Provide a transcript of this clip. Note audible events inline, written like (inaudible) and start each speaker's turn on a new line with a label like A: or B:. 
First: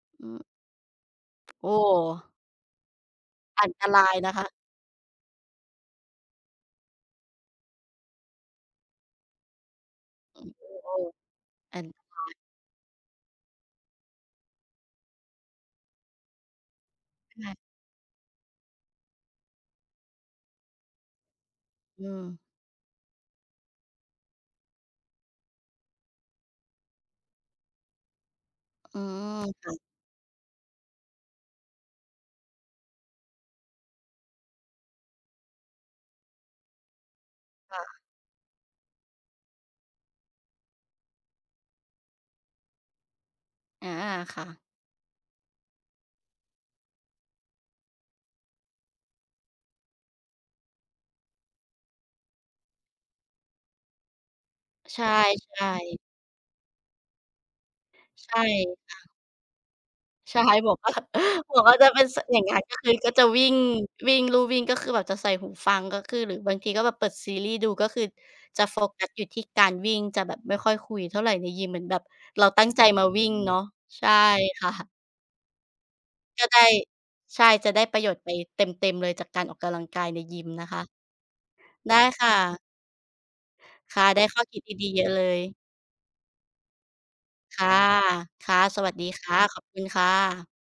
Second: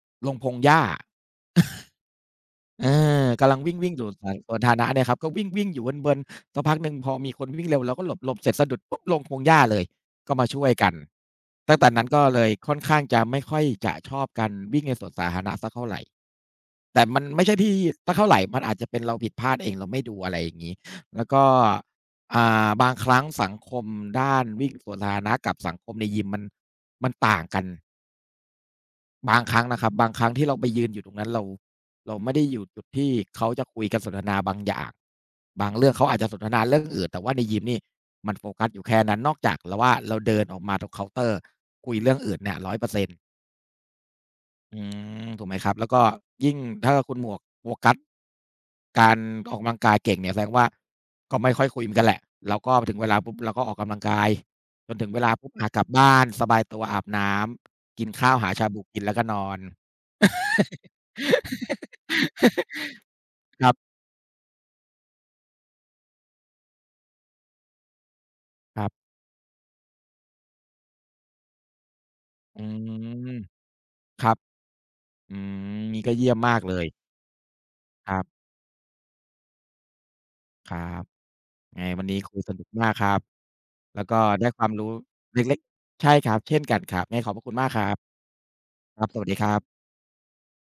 A: อื
B: ลง
A: อ
B: พงหญ้า
A: โอ้
B: เออ เออ กำลัง
A: อั
B: ว
A: นต
B: ิ่ง
A: ร
B: ๆ อยู่
A: าย
B: ส ส่
A: น
B: า
A: ะ
B: ย
A: ค
B: ส
A: ะ
B: วนธาณะ เนี่ยครับ ก็วิ่ง ๆ อยู่เวิน ๆ สักพักหนึ่ง พอมีคนวิ่งเร็ว เราก็หลบ หลบเสร็จสะดุดปุ๊บลงพงหญ้าเลย ก็
A: อ
B: ม
A: ื
B: า
A: อ
B: ช่วยก
A: โ
B: ั
A: อ
B: น
A: ้
B: ตั
A: ๆ
B: ้
A: อ
B: ง
A: ั
B: แต
A: น
B: ่น
A: ต
B: ั้นก
A: ร
B: ็
A: าย
B: เลยค่อนข้างจะ ไม่ค่อยจะชอบกัน วิ่งในสวนสาธารณะสักเท่าไร แต่มันไม่
A: ค
B: ใช
A: ่ะ
B: ่ที่ สักเท่าไร มันอาจจะเป็นเราผิดพลาดเอง เราไม่ดู อะไรอย่างงี้ แล้วก็
A: อือ
B: อ่า บางครั้งสังคมด้านวิ่งสวนสาธารณะ กับสังคมในยิมมัน มันต่างกัน
A: อื
B: บา
A: อ
B: งครั้
A: ค
B: ง
A: ่ะ
B: นะครับ บางครั้งที่เราไปยืนอยู่ตรงนั้น เรา เราไม่ได้อยู่จุดที่เขาจะคุยกัน สนทนาบางอย่าง บางเรื่อง เขาอาจจะสนทนาเรื่องอื่น แต่ว่าในยิมน
A: ค
B: ี่
A: ่ะ
B: มันโฟกัสอยู่แค่นั้น นอกจากเราว่า เราเดินออกมาตรงเคาน์เตอร์ คุยเรื่องอื่นเนี่ย 100 เปอร์เซ็นต์
A: อา ค่ะ
B: อืม ถูกไหมครับ? แล้วก็ยิ่งถ้าคุณหมวกโฟกัส การ ออกกำลังกายเก่งเนี่ยแสดงว่า ก็ไม่ค่อยคุยเหมือนกัน แหละ เราก็ พอถึงเวลาปุ๊บเราก็ออกกำลังกาย จน
A: ใช่
B: ถึงเวลาปุ๊บอะกลับ
A: ๆ
B: บ้านสบายตัว อาบน้ำ กินข้
A: ใช
B: าว
A: ่
B: หาชาบู
A: ค
B: ก
A: ่
B: ิ
A: ะ
B: นแล้วก็นอน
A: ใช่ หมวก ว่า หมวกก็จะเป็นเสียอย่างเงี้ย ก็คือก็จะวิ่ง
B: (laughs) ครับ
A: วิ่ง ลู่วิ่ง ก็คือแบบจะใส่หูฟัง ก็คือ หรือบางทีก็แบบเปิดซีรีส์ดู ก็คือจะโฟ
B: ครับ
A: กัสอยู่ที่ การวิ่งจะแบบไม่ค่อยคุยเท่าไรในยิม เหมือนแบบเรา
B: อื
A: ตั้งใจมา วิ่
B: ม
A: งเนาะ ใช่
B: ครับ
A: ค่ะ
B: อืม นี่ก็เยี่ยม
A: ก็
B: มา
A: ได
B: ก
A: ้
B: เลย
A: ใช่ จะได้ประโย
B: ค
A: ช
B: ร
A: น
B: ั
A: ์
B: บ
A: ไปเต็ม ๆ เลย จากการออกกำลังกายในยิมนะ
B: ค
A: ค
B: รั
A: ะ
B: บ ไง
A: ได้
B: วันนี้
A: ค่
B: คุยส
A: ะ
B: นุกมากครับ
A: ค
B: แล
A: ่
B: ้
A: ะ
B: วก
A: ไ
B: ็
A: ด้ข้อ
B: ได้
A: คิ
B: ค
A: ด
B: วามร
A: ดี
B: ู้
A: ๆ เยอะเล
B: เ
A: ย
B: ล็ก ๆ ใช่ครับ เช่นกันครับ ไงขอบพระคุ
A: ค
B: ณ ม
A: ่
B: า
A: ะ
B: กครับ
A: ค่ะ สวัส
B: คร
A: ดี
B: ับ ส
A: ค
B: วัสด
A: ่
B: ี
A: ะ
B: ครั
A: ขอ
B: บ
A: บคุณค่ะ